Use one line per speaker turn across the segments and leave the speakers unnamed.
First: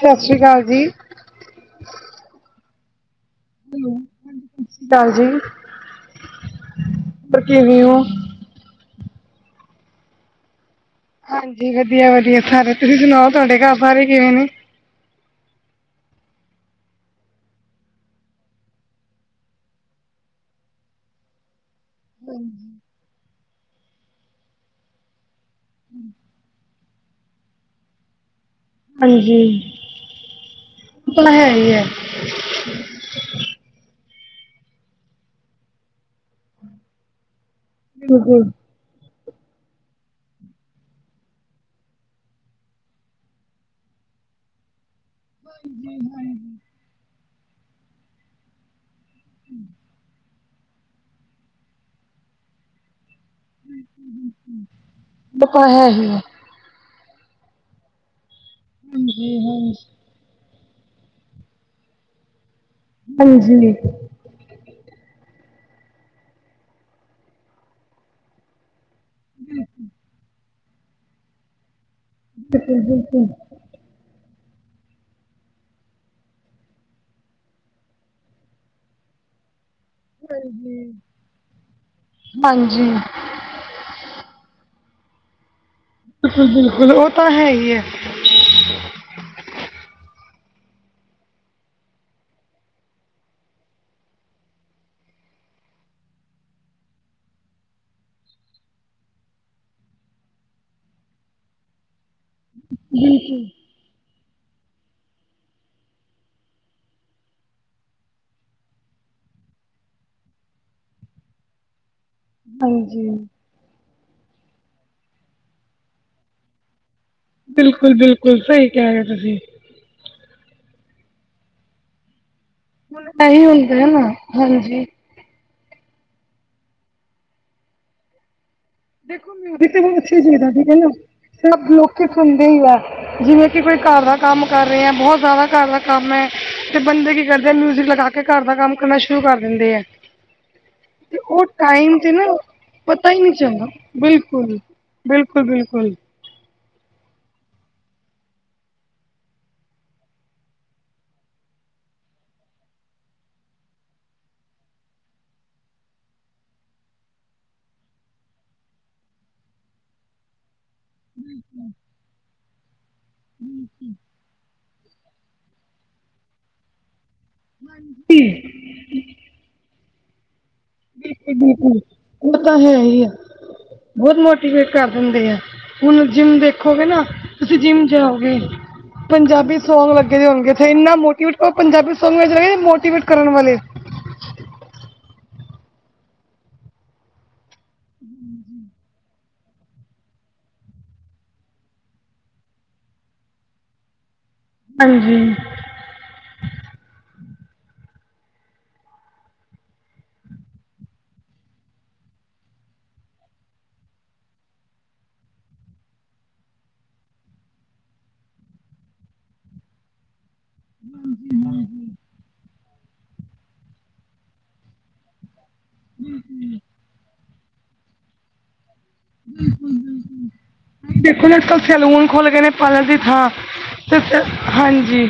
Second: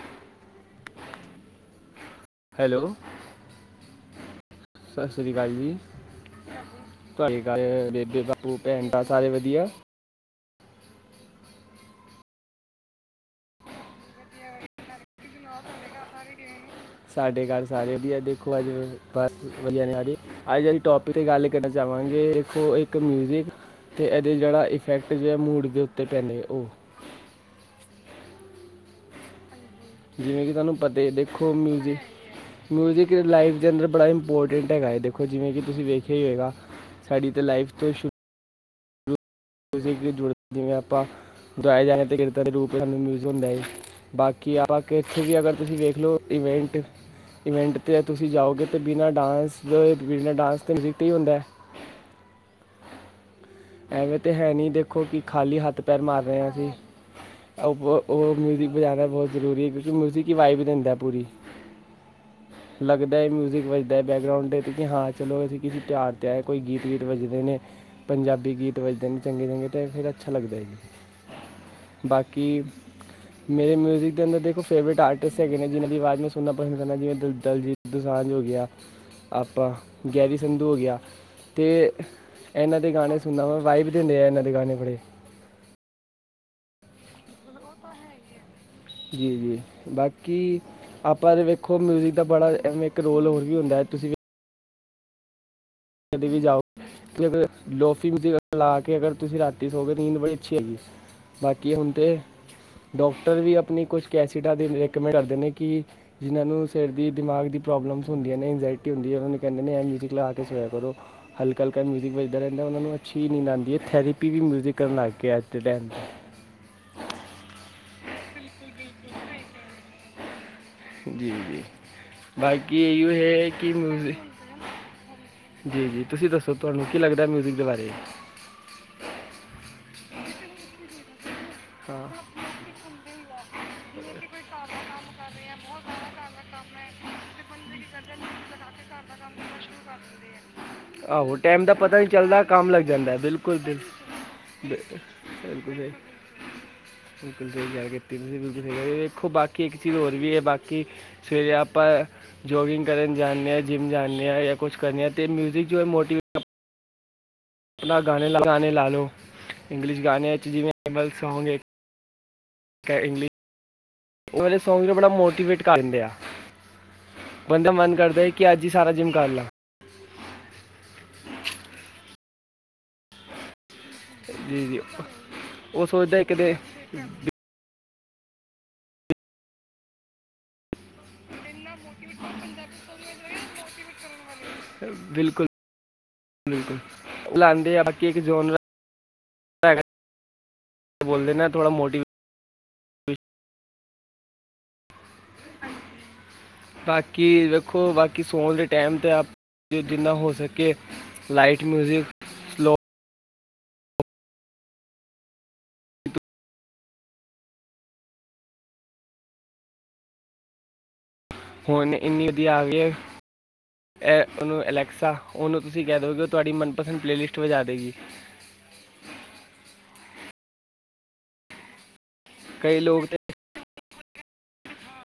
ਸਤ ਸ਼੍ਰੀ ਅਕਾਲ ਜੀ
ਹੈਲੋ ਸਾਸ ਸ੍ਰੀ ਅਕਾਲ ਜੀ, ਤੁਹਾਡੇ
ਹੋਰ ਕਿਵੇਂ
ਘਰ
ਹੋ?
ਬੇਬੇ-ਬਾਪੂ, ਭੈਣ-ਭਰਾ ਸਾਰੇ ਵਧੀਆ।
ਹਾਂਜੀ ਵਧੀਆ ਵਧੀਆ ਸਾਰੇ ਤੁਸੀਂ ਸੁਣਾਓ ਤੁਹਾਡੇ ਘਰ ਸਾਰੇ ਕਿਵੇਂ ਨੇ।
[unintelligible] [unintelligible] ਸਾਡੇ ਘਰ ਸਾਰੇ ਵਧੀਆ, ਦੇਖੋ ਅੱਜ ਬਸ ਵਧੀਆ ਨੇ, ਅ ਜੀ ਅੱਜ ਅਸੀਂ ਟੋਪਿਕ 'ਤੇ ਗੱਲ। ਪਿੰਡ ਜਾਵਾਂਗੇ ਦੇਖੋ। ਇੱਕ ਮਿਊਜਿਕ ਅਤੇ ਇਹਦੇ ਜਿਹੜਾ ਇਫੈਕਟ ਜਿਹੈ ਮੂਡ ਦੇ ਉੱਤੇ ਪੈਂਦੇ ਉਹ।
ਹਾਂਜੀ।
ਜਿਵੇਂ ਕਿ ਤੁਹਾਨੂੰ ਪਤੇ
ਉਹ ਤਾਂ ਹੈ
ਦੇਖੋ
ਹੀ
ਮਿਲ
ਹੈ।
ਜਏ ਮਿਊਜ਼ਿਕ ਲਾਈਫ ਦੇ ਅੰਦਰ ਬੜਾ ਇੰਪੋਰਟੈਂਟ ਹੈਗਾ ਹੈ, ਦੇਖੋ ਜਿਵੇਂ ਕਿ ਤੁਸੀਂ ਵੇਖਿਆ ਹੀ ਹੋਗਾ ਸਾਡੀ ਤੇ ਲਾਈਫ ਤੋਂ।
ਹ [unintelligible]
ਕਿਸੇ [unintelligible] ਜੁੜਦੇ ਜਿਵੇਂ ਆਪਾਂ ਦਵਾਏ ਜਾਣੇ ਅਤੇ [unintelligible] ਦੇ ਰੂਪ ਸਾਨੂੰ ਮਿਊਜ਼ਮ ਹੁੰਦਾ ਜੀ ਬਾਕੀ ਆਪਾਂ ਕਿ ਇੱਥੇ ਵੀ ਅਗਰ ਤੁਸੀਂ ਵੇਖ ਲਓ ਇਵੈਂਟ, ਇਵੈਂਟ 'ਤੇ ਤੁਸੀਂ ਜਾਓਗੇ। ਅਤੇ ਬਿਨਾਂ ਡਾਂਸ ਦੇ, ਬਿਨਾਂ ਡਾਂਸ ਦੇ [unintelligible] 'ਤੇ ਹੀ ਹੁੰਦਾ। ਐਵੇਂ ਤਾਂ ਹੈ ਨਹੀਂ ਦੇਖੋ ਕਿ
ਉਹ
ਖਾਲੀ
ਤਾਂ
ਹੱਥ
ਹੈ
ਪੈਰ
ਹੀ ਹੈ।
ਮਾਰ ਰਹੇ ਹਾਂ ਅਸੀਂ। ਉਹ ਮਿਊਜ਼ਿਕ ਬਜਾਣਾ ਬਹੁਤ ਜ਼ਰੂਰੀ ਹੈ
ਹਾਂਜੀ-ਹਾਂਜੀ।
ਕਿਉਂਕਿ ਮਿਊਜ਼ਿਕ ਦੀ ਵਾਈਬ ਦਿੰਦਾ ਪੂਰੀ। ਲੱਗਦਾ ਹੈ ਮਿਊਜਿਕ
ਹਾਂਜੀ,
ਵੱਜਦਾ। ਬੈਕਗਰਾਊਂਡ ਦੇ ਕਿ ਹਾਂ ਚਲੋ ਅਸੀਂ ਕਿਸ ਤਿਓਹਾਰ ਤੇ ਆਏ, ਕੋਈ ਗੀਤ ਵੀਤ ਵੱਜਦੇ ਨੇ, ਪੰਜਾਬੀ ਗੀਤ। ਵੱਜਦੇ ਨੇ ਚੰਗੇ - ਚੰਗੇ ਤੇ ਫਿਰ ਅੱਛਾ ਲੱਗਦਾ ਈ ਏ ਬਾਕੀ।
ਬਿਲਕੁਲ-ਬਿਲਕੁਲ। ਹਾਂਜੀ,
ਮੇਰੇ ਮਿਊਜ਼ਿਕ ਅੰਦਰ ਦੇਖੋ ਫੇਵਰੇਟ ਆਰਟਿਸਟ ਹੈਗੇ ਨੇ, ਜਿਨ੍ਹਾਂ ਦੀ ਆਵਾਜ਼ ਮੈਂ ਸੁਣਨਾ ਪਸੰਦ ਕਰਦਾ ਜਿਵੇ ਦਲਜੀਤ ਦੁਸਾਂਝ ਹੋ ਗਿਆ ਆ ਟਾ। ਗੈਰੀ ਸੰਧੂ ਹੋ ਗਿਆ,
ਹਾਂਜੀ
ਤੇ ਇਹਨਾਂ ਦੇ ਗਾਣੇ। ਸੁਨਾ ਤਾਂ ਵਾਈਬ ਦਿੰਦੇ ਆ ਇਹਨਾਂ ਦੇ ਗਾਣੇ ਬੜੇ।
ਬਿਲਕੁ ਬਿਲਕੁਲ ਉਹ ਤਾਂ ਹੈ ਈ ਐ।
ਜੀ ਜੀ, ਬਾਕੀ। ਆਪਾਂ ਤਾਂ ਵੇਖੋ ਮਿਊਜ਼ਿਕ ਦਾ ਬੜਾ, ਐਵੇਂ ਇੱਕ ਰੋਲ ਹੋਰ ਵੀ ਹੁੰਦੈ ਤੁਸੀਂ। ਕਦੇ ਵੀ ਜਾਓ। ਮਤਲਬ ਲੋਫੀ ਮਿਉਜ਼ਿਕ ਲਾ ਕੇ ਅਗਰ ਤੁਸੀਂ ਰਾਤੀ ਸੋਗੇ, ਨੀਂਦ ਬੜੀ ਅੱਛੀ ਆਏਗੀ। ਬਾਕੀ ਹੁਣ ਤੇ, ਡਾਕਟਰ ਵੀ ਆਪਣੀ ਕੁਛ ਕੈਸਿਟਾਂ ਦੀ ਰਿਕਮੈਂਡ ਕਰਦੇ ਨੇ ਕਿ। ਜਿਹਨ੍ਹਾਂ ਨੂੰ ਸਿਰ ਦੀ, ਦਿਮਾਗ ਦੀ, ਪ੍ਰੋਬਲਮਸ ਹੁੰਦੀਆਂ ਨੇ ਐਗਜ਼ਾਇਟੀ ਹੁੰਦੀ ਹੈ ਉਹਨਾਂ ਨੂੰ ਕਹਿੰਦੇ ਨੇ ਆਹ ਮਿਊਜ਼ਿਕ ਲਾ ਕੇ ਸੋਇਆ ਉਹ ਹਲਕਾ ਹਲਕਾ ਮਿਊਜ਼ਿਕ ਵਜਦਾ ਰਹਿੰਦਾ ਉਹਨਾਂ ਨੂੰ
ਹਾਂਜੀ।
ਅੱਛੀ ਹੀ ਨੀਦ ਆਉਂਦੀ ਹੈ ਥੈਰੀਪ। ਵੀ ਮਿਊਜ਼ਿਕ ਕਰਨ ਲੱਗ ਗਿਐ ਅੱਜ ਦੇ ਟਾਈਮ ਤੇ
ਬਿਲਕੁਲ ਬਿਲਕੁਲ, ਸਹੀ ਕਹਿ ਰਹੇ ਤੁਸੀਂ
ਜੀ - ਜੀ, ਬਾਕੀ
ਹੁਣ
ਇਓ
ਇਹੀ
ਹੈ ਕਿ
ਹੁੰਦਾ ਨਾ,
ਮਿਊਜ਼
ਹਾਂਜੀ।
ਜੀ - ਜੀ, ਤੁਸੀਂ ਦੱਸੋ ਤੁਹਾਨੂੰ ਕੀ ਲੱਗਦੈ ਮਿਊਜ਼ਿਕ ਦੇ ਬਾਰੇ।
ਦੇਖੋ ਮਿਊਜ਼ਿਕ ਤੇ ਬਹੁਤ ਅੱਛਾ [unintelligible] ਸੀ ਨਾ ਸਭ ਲੋਕ
ਹਾਂ
ਸੁਣਦੇ ਹੀ ਆ। ਜਿਵੇਂ ਕਿ ਕੋਈ ਘਰ ਦਾ ਕੰਮ ਕਰ ਰਿਹੈ, ਬਹੁਤ ਜ਼ਿਆਦਾ ਘਰ ਦਾ ਕੰਮ ਹੈ। ਤੇ ਬੰਦੇ ਕੀ ਕਰਦੇ ਨੇ, ਮਿਊਜਿਕ ਲਗਾ ਕੇ ਘਰ ਦਾ ਕੰਮ ਕਰਨਾ ਸ਼ੁਰੂ ਕਰ ਦਿੰਦੇ ਆ। ਤੇ
ਆਹੋ
ਉਹ
ਦਾ ਪਤਾ
ਟਾਈਮ
ਨਹੀਂ
ਤੇ ਨਾ,
ਚੱਲਦਾ ਕੰਮ ਲੱਗ
ਪਤਾ
ਜਾਂਦਾ ਹੈ,
ਹੀ ਨਹੀਂ
ਬਿਲਕੁਲ
ਚੱਲਦਾ।
ਬਿਲ-
ਬਿਲਕੁਲ,
ਬਿ-
ਬਿਲਕੁਲ - ਬਿਲਕੁਲ।
[inaudible] ਬਿਲਕੁਲ ਸਹੀ ਗਲ ਕੀਤੀ, ਤੂੰ ਬਿਲਕੁਲ ਸਹੀ [unintelligible] ਦੇਖੋ ਬਾਕੀ ਇੱਕ ਚੀਜ਼ ਹੋਰ ਵੀ ਹੈ ਬਾਕੀ। ਸਵੇਰੇ ਆਪਾਂ ਜੋਗਿੰਗ ਕਰਨ ਜਾਂਦੇ ਆ, ਜਿੰਮ ਜਾਂਦੇ ਆ ਯਾ ਕੁਛ ਕਰਨੇ ਆ ਤੇ ਮਿਊਜ਼ਿਕ। ਜੋ ਮੋਟੀ। ਆਪਣਾ ਗਾਣੇ, ਗਾਣੇ ਲਾ ਲਓ, ਇੰਗਲਿਸ਼ ਗਾਣੇ ਵਿੱਚ ਜਿਵੇਂ ਐਮਲ [unintelligible] ਸੌਂਗ ਏ ਕ ਇੰਗਲ਼ੀ
[unintelligible]
ਉਹ ਵਾਲੇ ਸੌਗ ਨੂੰ ਬੜਾ ਮੋਟੀਵੇਟ ਕਰ ਦਿੰਦੇ ਆ, ਬੰਦੇ ਦਾ ਮਨ ਕਰਦਾ
ਜੀ
ਹੈ ਕਿ ਅੱਜ ਕੀ ਸਾਰਾ ਜਿਮ ਕਰ ਲਾ।
ਬਿਲਕੁਲ-ਬਿਲਕੁਲ ਉਹ ਤਾਂ ਹੈ ਹੀ ਆ। ਬਹੁਤ
ਜੀ
ਮੋਟੀਵੇਟ
ਜੀ
ਕਰ ਦਿੰਦੇ ਆ,
ਉਹ
ਹੁਣ
ਸੋਚਦਾ ਹੈ
ਜਿੰਮ
ਕਿਤੇ
ਦੇਖੋਗੇ ਨਾ ਤੁਸੀਂ ਜਿੰਮ ਜਾਓਗੇ ਪੰਜਾਬੀ ਸੌਂਗ ਲੱਗੇ ਦੇ ਹੋਣਗੇ ਇੱਥੇ ਇੰਨਾ ਮੋ [unintelligible] ਪੰਜਾਬੀ ਸੌਂਗ ਵੇ ਜਿਹੜੇ ਨੇ ਮੋਟੀਵੇਟ ਕਰਨ ਵਾਲੇ।
ਬਿਲਕੁਲ-ਬਿਲਕੁਲ ਉਹ ਲਉਂਦੇ ਆ ਬਾਕੀ ਇੱਕ ਜਨ ਹੈਗਾ ਬੋਲਦੇ ਨਾ ਥੋੜ੍ਹਾ ਮੋਟੀਵ
ਹਾਂਜੀ
[unintelligible] ਬਾਕੀ ਦੇੇਖੋ ਬਾਕੀ ਸੌਉਣ ਦੇ ਟੈਮ ਤੇ ਆਪ ਜਿੰਨਾ ਹੋ ਸਕੇ ਲਾਈਟ ਮਿਊਜ਼ਿਕ ਹੁਨ ਇੰਨੀ ਵਧੀਆ ਆ ਗਈ ਹੈ ਉਹਨੂੰ ਅਲੈਕਸਾ। ਉਹਨੂੰ ਤੁਸੀਂ ਕਹਿ ਦੋਗੇ ਉਹ ਤੁਹਾਡੀ ਮਨਪਸੰਦ ਪਲੇਲਿਸਟ ਵਜਾ ਦੇਗੀ।
ਬਿਲਕੁਲ-ਬਿਲਕੁਲ ਹੁਣ ਦੇਖੋ ਅੱਜ ਕੱਲ੍ਹ ਸੈਲੂਨ ਖੁੱਲ ਗਏ ਨੇ
ਕਈ
ਪਾਰਲਰ ਦੀ
ਲੋਕ ਤੇ
ਥਾਂ। ਤੁਸ ਹਾਂਜੀ।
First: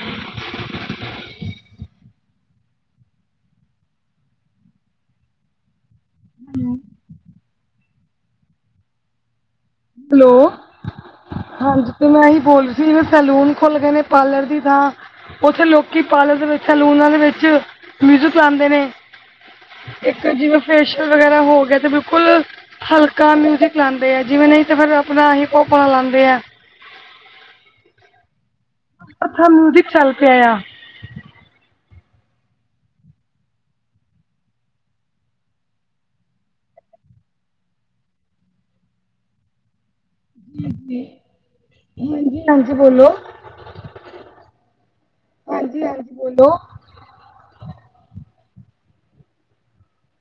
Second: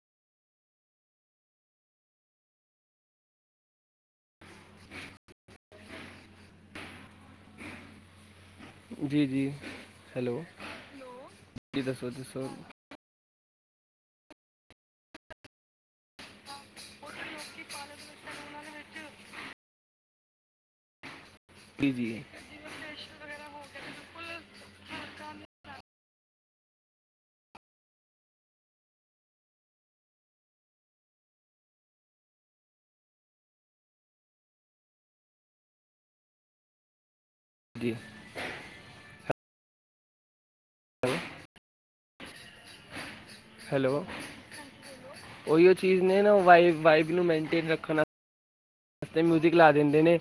[inaudible]
ਹੂੰ
ਜੀ-ਜੀ ਹੈਲੋ ਜੀ
ਹਾਂਜੀ ਤੇ ਮੈਂ ਇਹੀ
ਦੱਸੋ-ਦੱਸੋ।
ਬੋਲ ਰਹੀ ਜਿਵੇਂ ਸੈਲੂਨ ਖੁੱਲ ਗਏ ਨੇ ਪਾਰਲਰ ਦੀ ਥਾ। ਉੱਥੇ ਲੋਕੀ ਪਾਰਲਰ ਦੇ ਵਿੱਚ ਸਲੂਣਾ ਦੇ ਵਿੱਚ ਮਿਊਜ਼ਿਕ ਲਾਂਦੇ ਨੇ। ਜਿਵੇਂ ਫੇਸ਼ੀਅਲ ਵਗੈਰਾ ਹੋ ਗਿਆ ਤੇ
ਜੀ ਜੀ
ਬਿਲਕੁਲ ਹਲਕਾ ਮਿਊਜ਼ਿਕ ਲਾਉਂਦੇ ਆ ਜਿਵੇਂ ਨਹੀਂ ਤੇ ਫਿਰ ਆਪਣਾ ਹਿਪ-ਪੋਪ ਵਾਲਾ ਲਾਉਂਦੇ ਹੈ। ਅੱਖਾ ਮਊਜ਼ਿਕ ਚੱਲ ਪਏ ਆ।
ਜੀ
ਹਾਂਜੀ-ਹਾਂਜੀ ਬੋਲੋ।
ਹੈਲੋ, ਉਹੀ
ਹਾਂਜੀ
ਚੀਜ਼
ਹਾਂਜੀ
ਨੇ ਨਾ
ਬੋਲੋ
ਵਾਈ ਵਾਈਬ ਨੂੰ ਮੇਨਟੇਨ ਰੱਖਣ ਵਸਤੇ ਮਿਊਜ਼ਿਕ ਲਾ ਦਿੰਦੇ ਨੇ।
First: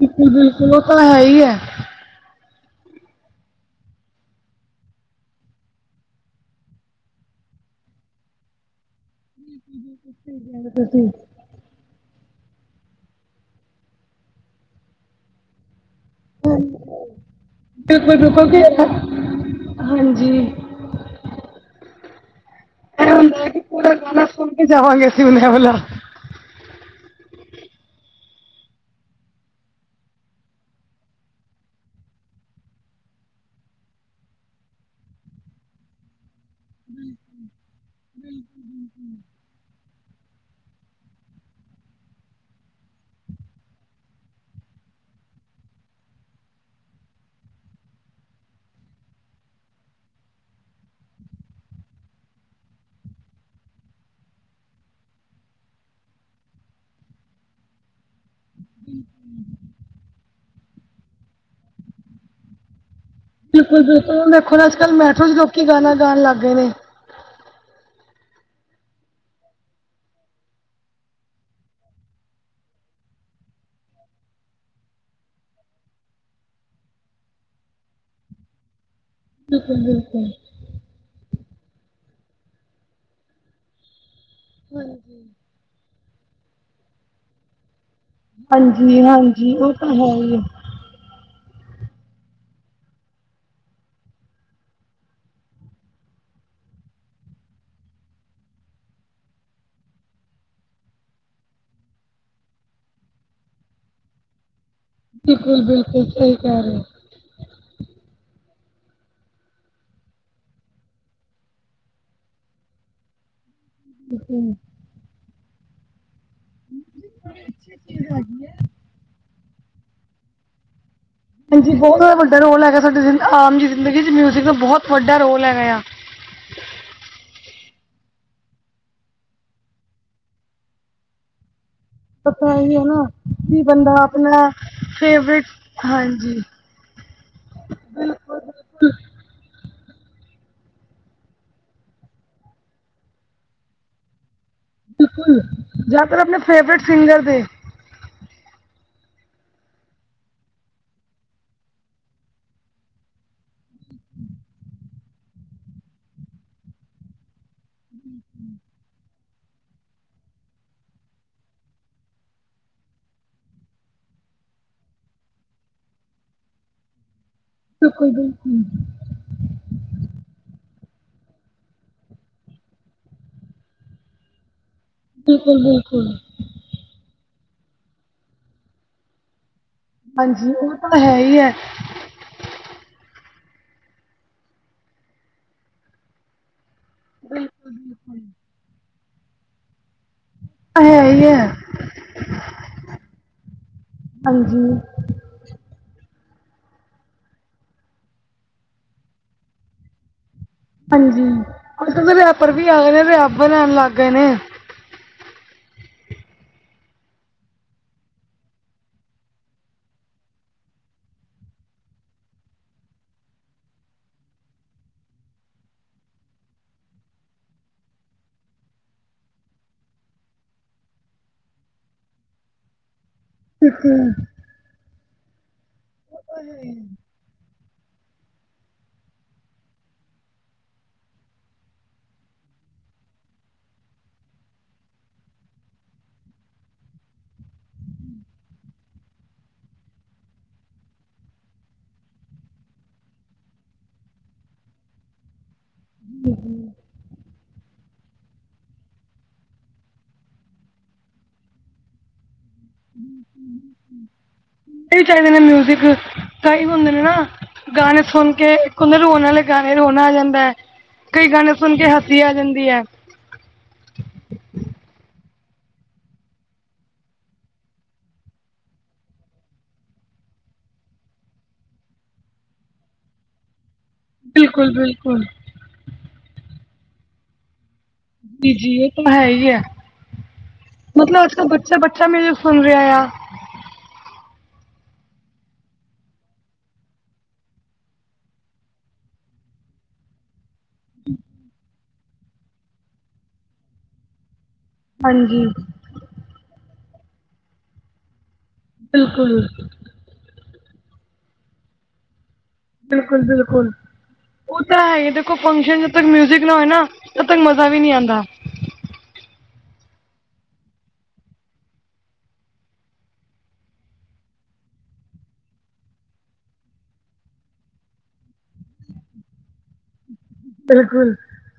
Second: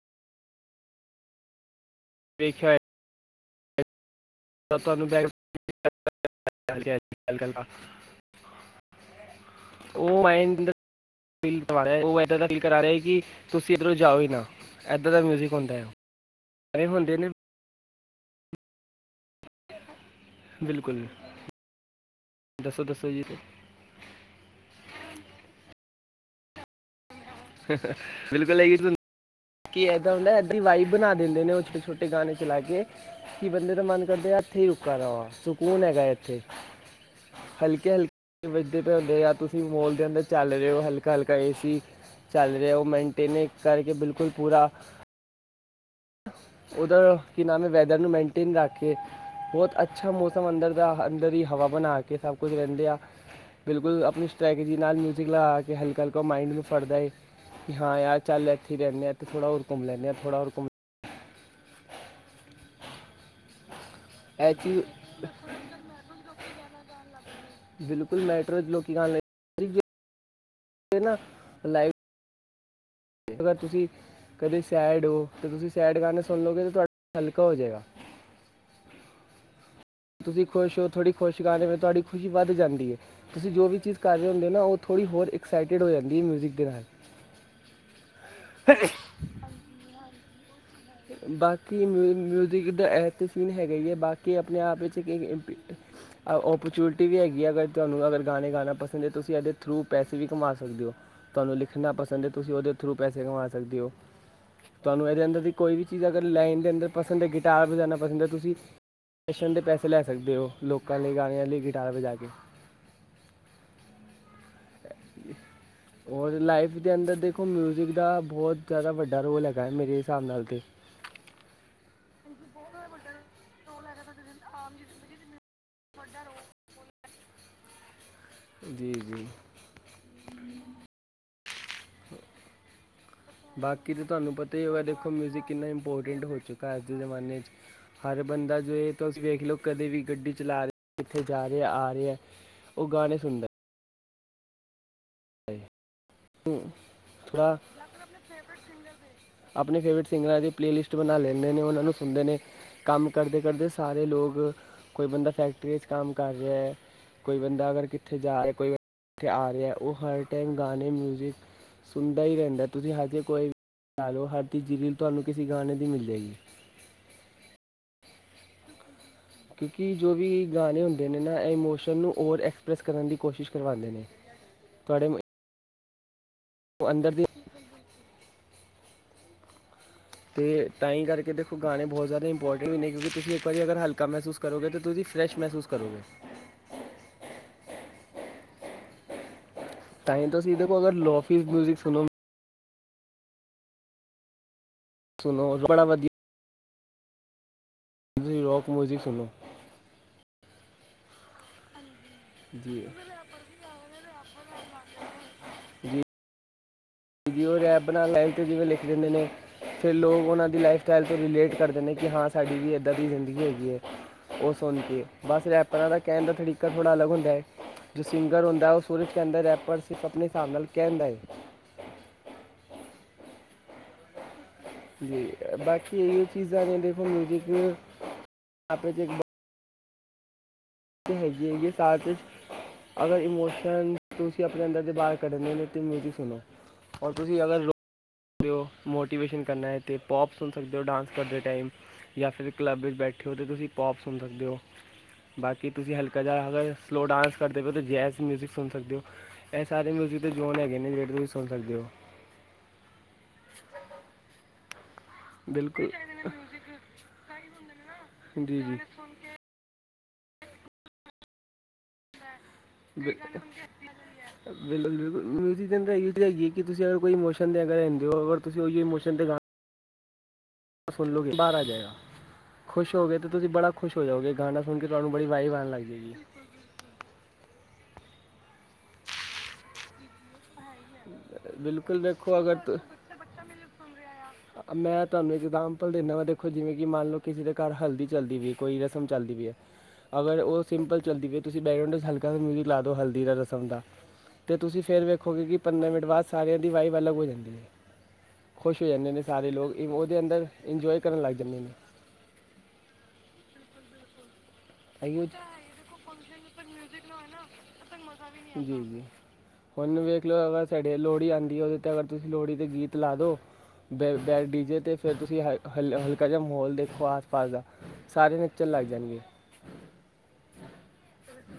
ਬਿਲਕੁਲ-ਬਿਲਕੁਲ ਉਹ ਤਾਂ ਹੈ ਹੀ ਹੈ।
ਦੇਖਿਆ ਹੋਏ ਤੁਹਾਨੂੰ ਬੈ [inaudible] ਉਹ ਮਾਇੰਡ
ਤੁਸੀਂ
ਫੀਲ ਕਰਾ ਰਿਹਾ ਉਹ ਇੱਦਾਂ ਦਾ ਫੀਲ ਕਰ ਰਿਹਾ ਕਿ ਤੁਸੀਂ ਇੱਧਰੋਂ ਜਾਓ ਹੀ ਨਾ ਇੱਦਾਂ ਦਾ ਮਿਊਜਿਕ ਹੁੰਦਾ ਓ। ਇਹ ਹੁੰਦੇ ਨੇ
[unintelligible] ਹਾਂਜੀ।
ਬਿਲਕੁਲ ਦੱਸੋ-ਦੱਸੋ
ਇਹ
ਜੀ।
ਹੁੰਦਾ ਕਿ ਪੂਰਾ ਗਾਨਾ ਸੁਣ ਕੇ ਜਾਵਾਂਗੇ ਅਸੀਂ ਹੁਣ ਇਹ ਵਾਲਾ।
ਬਿਲਕੁਲ ਇਹੋ ਸੁਣ ਕੀ ਇਹਦਾਂ ਹੁੰਦਾ ਐਦੀ ਵਾਈਬ ਬਣਾ ਦਿੰਦੇ ਨੇ ਉਹ ਛੋਟੇ-ਛੋਟੇ ਗਾਣੇ ਚਲਾ ਕੇ। ਕਿ ਬੰਦੇ ਦਾ ਮਨ ਕਰਦਾ ਇਥੇ ਹੀ ਰੁੱਕ ਰਵਾ ਸਕੂਨ ਹੈਗਾ ਇਥੇ। ਹਲਕੇ-ਹਲਕੇ ਵਜਦੇ ਪ ਦੇ ਯ ਤੁੂੰ ਤੁਸੀਂ ਮੋਲ ਦੇ ਅੰਦਰ ਚੱਲ ਰਹੇ ਹੋ ਹਲਕਾ-ਹਲਕਾ ਏ ਸੀ ਚੱਲ ਰਿਹਾ ਉਹ ਮੇਨਟੇਨ ਕਰਕੇ ਬਿਲਕੁਲ ਪੂਰਾ ਉਹਦਾ ਕੀ ਨਾਮ ਹੈ ਵੈਦਰ ਨੂੰ ਮੇਨਟੇਨ ਰੱਖ ਕੇ ਬਹੁਤ ਅੱਛਾ ਮੌਸਮ ਅੰਦਰ ਦਾ ਅੰਦਰ ਹੀ ਹਵਾ ਬਣਾ ਕੇ ਸਭ ਕੁਛ ਰਹਿੰਦੇ ਆ। ਬਿਲਕੁਲ ਆਪਣੀ ਸਟ੍ਰੈਟਜੀ ਨਾਲ ਮਿਊਜ਼ਿਕ ਲਗਾ ਕੇ ਹਲਕਾ- ਹਲਕਾ ਉਹ ਮਾਈੰਡ ਨੂੰ ਫੜਦਾ ਹੈ ਕਿ ਹਾਂ ਯਾਰ ਚੱਲ ਇਥੇ ਹੀ ਰਹਿੰਦੇ ਆ ਥੋੜਾ ਔਰ ਘੁੰਮ ਲੈਂਦੇ ਆ, ਥੋੜਾ ਔਰ ਘੁੰਮ
ਬਿਲਕੁਲ- ਬਿਲਕੁਲ
ਇਹ
ਦੇਖੋ ਨਾ, ਅੱਜ ਕੱਲ
ਚੀਜ਼
ਮੈਟਰੋ ਚ' ਲੋਕੀ ਗਾਣਾ ਗਾਉਣ ਲੱਗ ਗਏ ਨੇ।
ਬਿਲਕੁਲ ਮੈਟਰੋ ਚ' ਲੋਕੀ ਕਣ ਲਈ, ਨਾ ਲਾਈਵ ਅਗਰ ਤੁਸੀਂ ਕਦੇ ਸੈਡ ਹੋ। ਤਾਂ ਤੁਸੀਂ ਸੈਡ ਗਾਣੇ ਸੁਣ ਲਓਗੇ। ਤਾਂ ਤੁਹਾਡਾ ਦਿਲ ਹਲਕਾ ਹੋ ਜਾਏਗਾ।
ਬਿਲਕੁਲ- ਬਿਲਕੁਲ।
ਤੁਸੀਂ ਖੁਸ਼ ਹੋ ਥੋੜ੍ਹੀ ਖੁਸ਼ ਗਾਣੇ ਵਿੱਚ ਤੁਹਾਡੀ ਖੁਸ਼ੀ ਵੱਧ ਜਾਂਦੀ ਹੈ। ਤੁਸੀਂ ਜੋ ਵੀ ਚੀਜ਼ ਘ ਜੇ ਹੁੰਦੇ ਨਾ ਉਹ ਥੋੜ੍ਹੀ ਹੋਰ ਐਕਸਾਈਟਿਡ ਹੋ ਜਾਂਦੀ ਹੈ ਮਿਊਜ਼ਿਕ ਦੇ ਨਾਲ।
ਹਾਂਜੀ- ਹਾਂਜੀ। ਉਹ ਤਾਂ ਹੈ ਹੀ ਆ।
ਬਾਕੀ ਮਿਊ ਮਿਊਜ਼ਿਕ ਦਾ ਐ ਸੀਨ ਹੈਗਾ ਹੀ ਹੈ, ਬਾਕੀ ਆਪਣੇ ਆਪ ਵਿੱਚ ਇੱਕ ਓਪਰਚੁਨਿਟੀ ਵੀ ਹੈਗੀ ਹੈ ਅਗਰ ਤੁਹਾਨੂੰ ਅਗਰ ਗਾਣੇ ਗਾਣਾ ਪਸੰਦ ਹੈ ਤੁਸੀਂ ਇਹਦੇ ਥਰੂ ਪੈਸੇ ਵੀ ਕਮਾ ਸਕਦੇ ਹੋ। ਲਿਖਣਾ ਪਸੰਦ ਹੈ ਤੁਸੀਂ ਉਹਦੇ ਥਰੂ ਪੈਸੇ ਕਮਾ ਸਕਦੇ ਹੋ। ਤੁਹਾਨੂੰ ਇਹਦੇ ਅੰਦਰ ਦੀ
ਬਿਲਕੁਲ-
ਕੋਈ ਵੀ ਚੀਜ਼
ਬਿਲਕੁਲ
ਅਗਰ
ਠੀਕ ਐ।
ਲਾਈਨ ਦੇ ਅੰਦਰ ਪਸੰਦ ਹੈ ਗਿਟਾਰ ਵੀਜ਼ਾਨਣਾ ਪਸੰਦ ਹੈ ਤੁਸੀਂ ਸਟੇਸ਼ਨ ਦੇ ਪੈਸੇ ਲੈ ਸਕਦੇ ਹੋ, ਲੋਕਾਂ ਲਈ ਗਾਣਿਆਂ ਲਈ ਗਿਟਾਰ ਵਜਾ ਕੇ, [inaudible]
ਹੂ-
[unintelligible] ਔਰ ਲਾਈਫ ਦੇ ਅੰਦਰ ਦੇਖੋ ਮਿਊਜ਼ਿਕ ਦਾ ਬਹੁਤ ਜ਼ਿਆਦਾ ਵੱਡਾ ਰੋਲ ਹੈਗਾ ਹੈ ਮੇਰੇ ਹਿਸਾਬ ਨਾਲ। ਅਤੇ
ਹਾਂਜੀ। ਬਹੁਤ ਜ਼ਦਾ ਵੱਡਾ ਰੋਲ ਹੈਗਾ ਸਾਡੀ ਆਮ ਜੀ ਜ਼ਿੰਦਗੀ ਚ' ਮਿਊਜ਼ਿਕ ਦਾ ਬਹੁਤ ਵੱਡਾ ਰੋਲ ਹੈਗਾ ਆ।
ਵੱਡਾ ਰੋਲ ਜੀ- ਜੀ।
ਪਤਾ ਹੀ ਹੈ ਨਾ ਕਿ ਬੰਦਾ
ਬਾਕੀ ਤਾਂ ਤੁਹਾਨੂੰ
ਆਪਣਾ
ਪਤਾ ਹੀ ਹੋਗਾ ਦੇਖੋ ਮਿਊਜ਼ਿਕ
ਫੇਵਰਿਟ
ਕਿੰਨਾ ਇੰਪੋਰਟੈਂਟ ਹੋ
ਹਾਂਜੀ
ਚੁੱਕਾ। ਅਜ ਦੇ ਜ਼ਮਾਨੇ 'ਚ। ਹਰ ਬੰਦਾ ਜੋ ਤੁਸੀਂ ਵੇਖ ਲਓ ਕਦੇ ਵੀ ਗੱਡੀ ਚਲਾ ਰਿਹਾ, ਇੱਥੇ ਜਾ ਰਿਹਾ ਆ ਰਿਹਾ। ਉਹ ਗਾਣੇ ਸੁਣਦਾ।
ਬਿਲਕੁਲ।
ਹੈ
ਜਿਆਤਰ ਆਪਣੇ ਫੇਵਰੇਟ ਸਿੰਗਰ ਦੇੇ।
ਜਾਂ ਫਿਰ ਆਪਣੇ ਫੇਵਰੇਟ ਸਿੰ ਆਪਣੇ ਫੇਵਰੇਟ ਸਿੰਗਰਾਂ ਦੀ ਪਲੇਅਲਿਸਟ ਬਣਾ ਲੈਂਦੇ ਨੇ, ਉਹਨਾਂ ਨੂੰ ਸੁਣਦੇ ਨੇ। ਕੰਮ ਕਰਦੇ ਕਰਦੇ ਸਾਰੇ ਲੋਕ, ਕੋਈ ਬੰਦਾ ਫੈਕਟਰੀ 'ਚ ਕੰਮ ਕਰ ਰਿਹਾ ਐ। ਕੋਈ ਬੰਦਾ ਅਗਰ ਕਿੱਥੇ ਜਾ ਰਿਹਾ, ਕੋਈ ਕਿੱਥੇ ਆ ਰਿਹਾ, ਉਹ ਹਰ ਟਾਈਮ ਗਾਣੇ ਮਿਊਜ਼ਿਕ ਸੁਣਦਾ ਹੀ ਰਹਿੰਦਾ। ਤੁਸੀਂ ਹਰ ਜੇ ਕੋਈ ਵੀ ਗਾ ਲਓ ਹਰ ਚੀਜ਼ ਦੀ ਰੀਲ ਤੁਹਾਨੂੰ ਕਿਸੇ ਗਾਣੇ ਦੀ ਮਿਲ ਜਾਏਗੀ।
ਬਿਲਕੁਲ- ਬਿਲਕੁਲ।
ਕਿਉਂਕਿ ਜੋ ਵੀ ਗਾਣੇ ਹੁੰਦੇ ਨੇ ਨਾ ਇਹ ਇਮੋਸ਼ਨ ਨੂੰ ਓਰ ਐਕਸਪ੍ਰੈਸ ਕਰਨ ਦੀ ਕੋਸ਼ਿਸ਼ ਕਰਵਾਉਂਦੇ ਨੇ। ਤੁਹਾਡੇਮੈ
ਬਿਲਕੁਲ -ਬਿਲਕੁਲ।
ਉਹ ਅੰਦਰ ਦੀ ਤੇ
ਹਾਂਜੀ ਉਹ ਤਾਂ
ਤਾਂਈ
ਹੈ
ਕਰਕੇ
ਹੀ ਹੈ
ਦੇਖੋ, ਗਾਣੇ ਬਹੁਤ ਜ਼ਿਆਦਾ ਇ ਇੋਰਟਿ ਵੀ ਨਹੀਂ ਕਿਉਂਕਿ ਤੁਸੀਂ ਇੱਕ ਵ ਅਗਰ ਹਲਕਾ ਮਹਿਸੂਸ ਕਰੋਗੇ ਤਾਂਸੀਂ ਫਰੈਸ਼ ਮਹਿਸੂਸ ਕਰੋਗੇ।
ਬਿਲਕੁਲ -ਬਿਲਕੁਲ।
ਤਾਂਈ ਤਾਂ ਸ ਦੇਖੋ ਅਗ
ਹੈ ਹੀ ਹੈ
ਲੋਫੀਜ਼ ਮਿਊਜ਼ਿਕ ਸੁਣੋ
ਹਾਂਜੀ।
ਸੁਣੋ ਬੜਾ ਵਧੀਆ। ਰੋਕ ਮਊਜ਼ਿਕ ਸੁੱਣੇ।
ਹਾਂਜੀ। ਰਿਆਪਰ ਵੀ ਆ
ਜੀ
ਗਏ ਨੇ, ਰਿਆਬਰ ਲੈਣ ਲੱਗ ਗਏ ਨੇ।
ਜਓ ਰਪੇ ਬਣਾ ਲਾਈਨ ਤੇ ਜਿਵੇਂ ਲਿਖ ਦਿੰਦੇ ਨੇ। ਫਿਰ ਲੋਕ ਉਹਨਾਂ ਦੀ ਲਾਈਫ ਸਟਾਈਲ ' ਰਿਲੇਟ ਕਰਦੇ ਨੇ ਕਿ ਹਾਂ ਸਾਡੀ ਵੀ ਇੱਦਾਂ ਦੀ ਜ਼ਿੰਦਗੀ ਹੈਗੀ ਹੈ। ਉਹ ਸੁਣ ਕੇ ਬਸ ਰੈਪਰਾਂ ਦਾ ਕਹਿਣ ਦਾ ਤਰੀਕਾ ਥੋੜ੍ਹਾ ਅਲੱਗ ਹੁੰਦਾ ਹੈ। ਜੋ ਸਿੰਗਰ ਹੁੰਦਾ ਉਹ ਸੂਰਜ ਕਹਿੰਦਾ ਰਹਿ ਪਰ ਸਿਰ ਆਪਣੇ ਹਿਸਾਬ ਨਾਲ ਕਹਿਣਦਾ ਹੈ। ਅ [unintelligible]
ਠਕ [inaudible]
ਬਾਕੀ ਇਹ ਚੀਜ਼ਾਂ ਨੇ ਦੇਖੋ ਮਿਜਿਕ ਆਪੇ। ਇਹ ਹੈਗੀ, ਹੈਗੀ ਏ। ਸਾਥ ਵਿਚ ਅਗਰ ਇਮੋਸ਼ਨ ਤੁਸੀਂ ਆਪਣੇ, ਅੰਦਰ ਦੇ ਬਾਹਰ ਕੱਢਦੇ ਨੇ ਤਾਂ, ਮਿਊਜ਼ਿਕ ਸੁਣੋ। ਔਰ ਤੁਸੀਂ ਅਗਰ- ਮੋਟੀਵੇਸ਼ਨ ਕਰਨਾ ਹੈ ਤੇ, ਪੋਪ ਸੁਣ ਸਕਦੇ ਹੋ ਡਾਂਸ ਕਰਦੇ ਟਾਈਮ। ਜਾਂ ਫੇਰ ਕਲੱਬ ਵਿੱਚ ਬੈਠੇ ਹੋ ਤਾਂ, ਤੁਸੀਂ ਪੋਪ ਸੁਣ ਸਕਦੇ ਹੋ। ਕਿ ਤੁਸੀਂ ਹਲਕਾ ਜਿਹਾ, ਅਗਰ ਸਲੋ ਡਾਂਸ ਕਰਦੇ ਪਏ ਤਾਂ ਜੈਜ਼ ਮਿਊਜ਼ਿਕ ਸੁਣ ਸਕਦੇ ਹੋ। ਇਹ ਸਾਰੇ ਮਿਊਜ਼ਿਕ ਜੋਨ ਹੈਗੇ ਨੇ, ਜਿਹੜੇ ਤੁਸੀਂ ਸੁਣ ਸਕਦੇ ਹੋ।
ਵੀ ਚਾਹੀਦੇ ਨੇ ਮਿਊਜਿਕ,
ਬਿਲਕੁਲ
ਕਈ ਹੁੰਦੇ ਨੇ ਨਾ, ਗਾਣੇ ਸੁਣ ਕੇ
ਜੀ ਜੀ
ਇਕ ਹੋਣ ਦੇ ਰੋਣ ਵਾਲੇ। ਗਾਣੇ ਰੋਣਾ ਆ ਜਾਂਦਾ ਹੈ, ਕਈ ਗਾਣੇ ਸੁਣ ਕੇ ਹਸੀ ਆ ਜਾਂਦੀ ਹੈ।
ਬਿਲੁ [unintelligible] ਬਿਲਕੁ ਬਿਲੁਲਿਜ਼ ਹੈ ਹੈ ਕਿ ਤੁਸੀਂ ਅਗ ਕੋਈ ਇਮੋਸ਼ਨ ਦੇਗ ਰਿੰਦੇ ਹੋਰ, ਤੁਸੀਂ ਉਹੀ ਇਮੋਸ਼ਨਦੇ ਨਾਲ, ਸੁਨ ਲੋਗੇ ਬਾਹਰ ਆ ਜਾਏਗਾ, ਖੁਸ਼ ਹੋ ਗੇਏ ਤੇ ਤੁਸੀਂ ਬੜਾ [inaudible] ਖੁਸ਼ ਹੋ ਜਾਓਗੇ, ਗਾਣਾ
ਬਿਲਕੁਲ
ਸੁਣ ਕੇ ਤੁਹਾਨੂੰ
ਬਿਲਕੁਲ
ਬੜੀ ਵਾਹਿਵ ਆਨ ਲੱਗ ਜਾਏਗੀ।
ਜੀ- ਜੀ ਇਹ ਤਾਂ ਹੈ ਹੀ ਹੈ। ਮਤਲਬ ਅੱਜ ਕਲ ਬੱਚਾ-
ਬਿਲਕੁਲ
ਬੱਚਾ ਮੇਨ
ਦੇਖੋ ਅਗਰ
ਸੁਣ
ਤੁ-
ਰਿਹਾ ਆ।
ਮੈਂ ਤੁਹਾਨੂੰ ਇਗਜ਼ਾਮਪਲ ਦਿੰਦਾ ਵਾਂ, ਦੇਖੋ ਜਿਵੇਂ ਕਿ ਮੰਨ ਲਓ ਕਿਸੇ ਦੇ ਘਰ ਹਲਦੀ ਚੱਲਦੀ ਵੀ ਹੈ, ਕੋਈ ਰਸਮ ਚੱਲਦੀ ਵੀ ਹੈ। ਅਗਰ ਉਹ ਸਿੰਪਲ ਚੱਲਦੀ ਪਣੀ ਵੇ ਤੁਸੀਂ ਬੈਕਗਰਾਊਂਡ ਵਿੱਚ ਹਲਕਾ ਮਿਊਜ਼ਿਕ ਲਾ ਦਿਉ ਹਲਦੀ ਦਾ ਰਸਮ ਦਾ। ਤੇ ਤੁਸੀਂ ਫੇਰ ਵੇਖੋ
ਹਾਂਜੀ
ਕਿ, ਪੰਦਰਾਂ ਮਿੰਟ ਬਾਅਦ ਸਾਰਿਆਂ ਦੀ ਵਾਈਬ ਅਲੱਗ ਹੋ ਜਾਂਦੀ ਹੈ। ਖੁਸ਼ ਹੋ ਜਾਂਦੇ ਨੇ।
ਬਿਲਕੁਲ
ਸਾਰੇ ਲੋਕ ਇਹ ਹੋਰ ਜਿਆਦਾ ਅੰਦਰਇੰਜੋਏ ਕਰਨ ਲੱਗ ਜਾਂਦੇ ਨੇ।
ਬਿਲਕੁਲ- ਬਿਲਕੁਲ। ਉਹ ਤਾਂ ਹੈ ਹੀ।
ਆਈਓ
ਦੇਖੋ ਫੰਕਸ਼ਨ ਜਦ ਤੱਕ ਮਿਊਜਿਕ ਨਾ ਹੋਏ ਨਾ‌ ਜਦੋਂ ਤੱਕ ਮਜ਼ਾ ਵੀ ਨਹੀਂ ਆਉਂਦਾ।
ਜੀ- ਜੀ। ਉਹੁਨੂੰ ਵੇਖ ਲਓ, ਅਗੇ ਸਾਡੇ ਲੋਹੜੀ ਆਉਂਦੀ ਹੈ ਉਹਦੇ ਤੇ, ਅਗਰ ਤੁਸੀਂ ਲੋਹੜੀ ਦੇ ਗੀਤ ਲਾ ਦੋ। ਬ ਬੈਠ ਡੀਜੇ ਤੇ ਫੇਰ ਤੁਸੀਂ ਹ ਹਲ ਹਲਕਾ ਜਿਹਾ ਮਾਹੌਲ ਦੇਖੋ ਆਸ- ਪਾਸ ਦਾ। ਸਾਰੇ ਨੱਚਣ ਲੱਗ ਜਾਣਗੇ।
ਬਿਲਕੁਲ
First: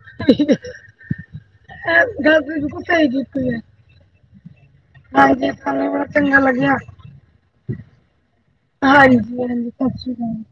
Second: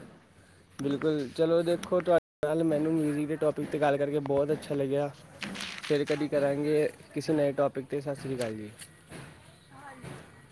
[unintelligible]
ਬਿਲਕੁਲ ਚਲੋ ਦੇਖੋ
ਗੱਲ ਤਾਂ
ਤੁਹਾਡੇ ਨਾਲ
ਬਿਲਕੁਲ
ਮੈਨੂੰ
ਸਹੀ
ਮਿਊਜ਼ਿਕ ਦੇ
ਕੀਤੀ ਹੈ
ਟੋਪਿਕ ਤੇ ਗੱਲ ਕਰਕੇ ਬਹੁਤ। ਅੱਛਾ ਲੱਗਿਆ।
ਹਾਂਜੀ ਸਾਨੂੰ
ਫੇਰ
ਬੜਾ
ਕਦੀ
ਚੰਗਾ ਲੱਗਿਆ
ਕਰਾਂਗੇ ਕਿਸੇ ਨਏ ਟੋਪਿਕ ਤੇ ਸਤਿ ਸ਼੍ਰੀ ਅਕਾਲ ਜੀ।
ਹਾਂਜੀ ਹਾਂਜੀ ਸਤਿ ਸ਼੍ਰੀ ਅਕਾਲ।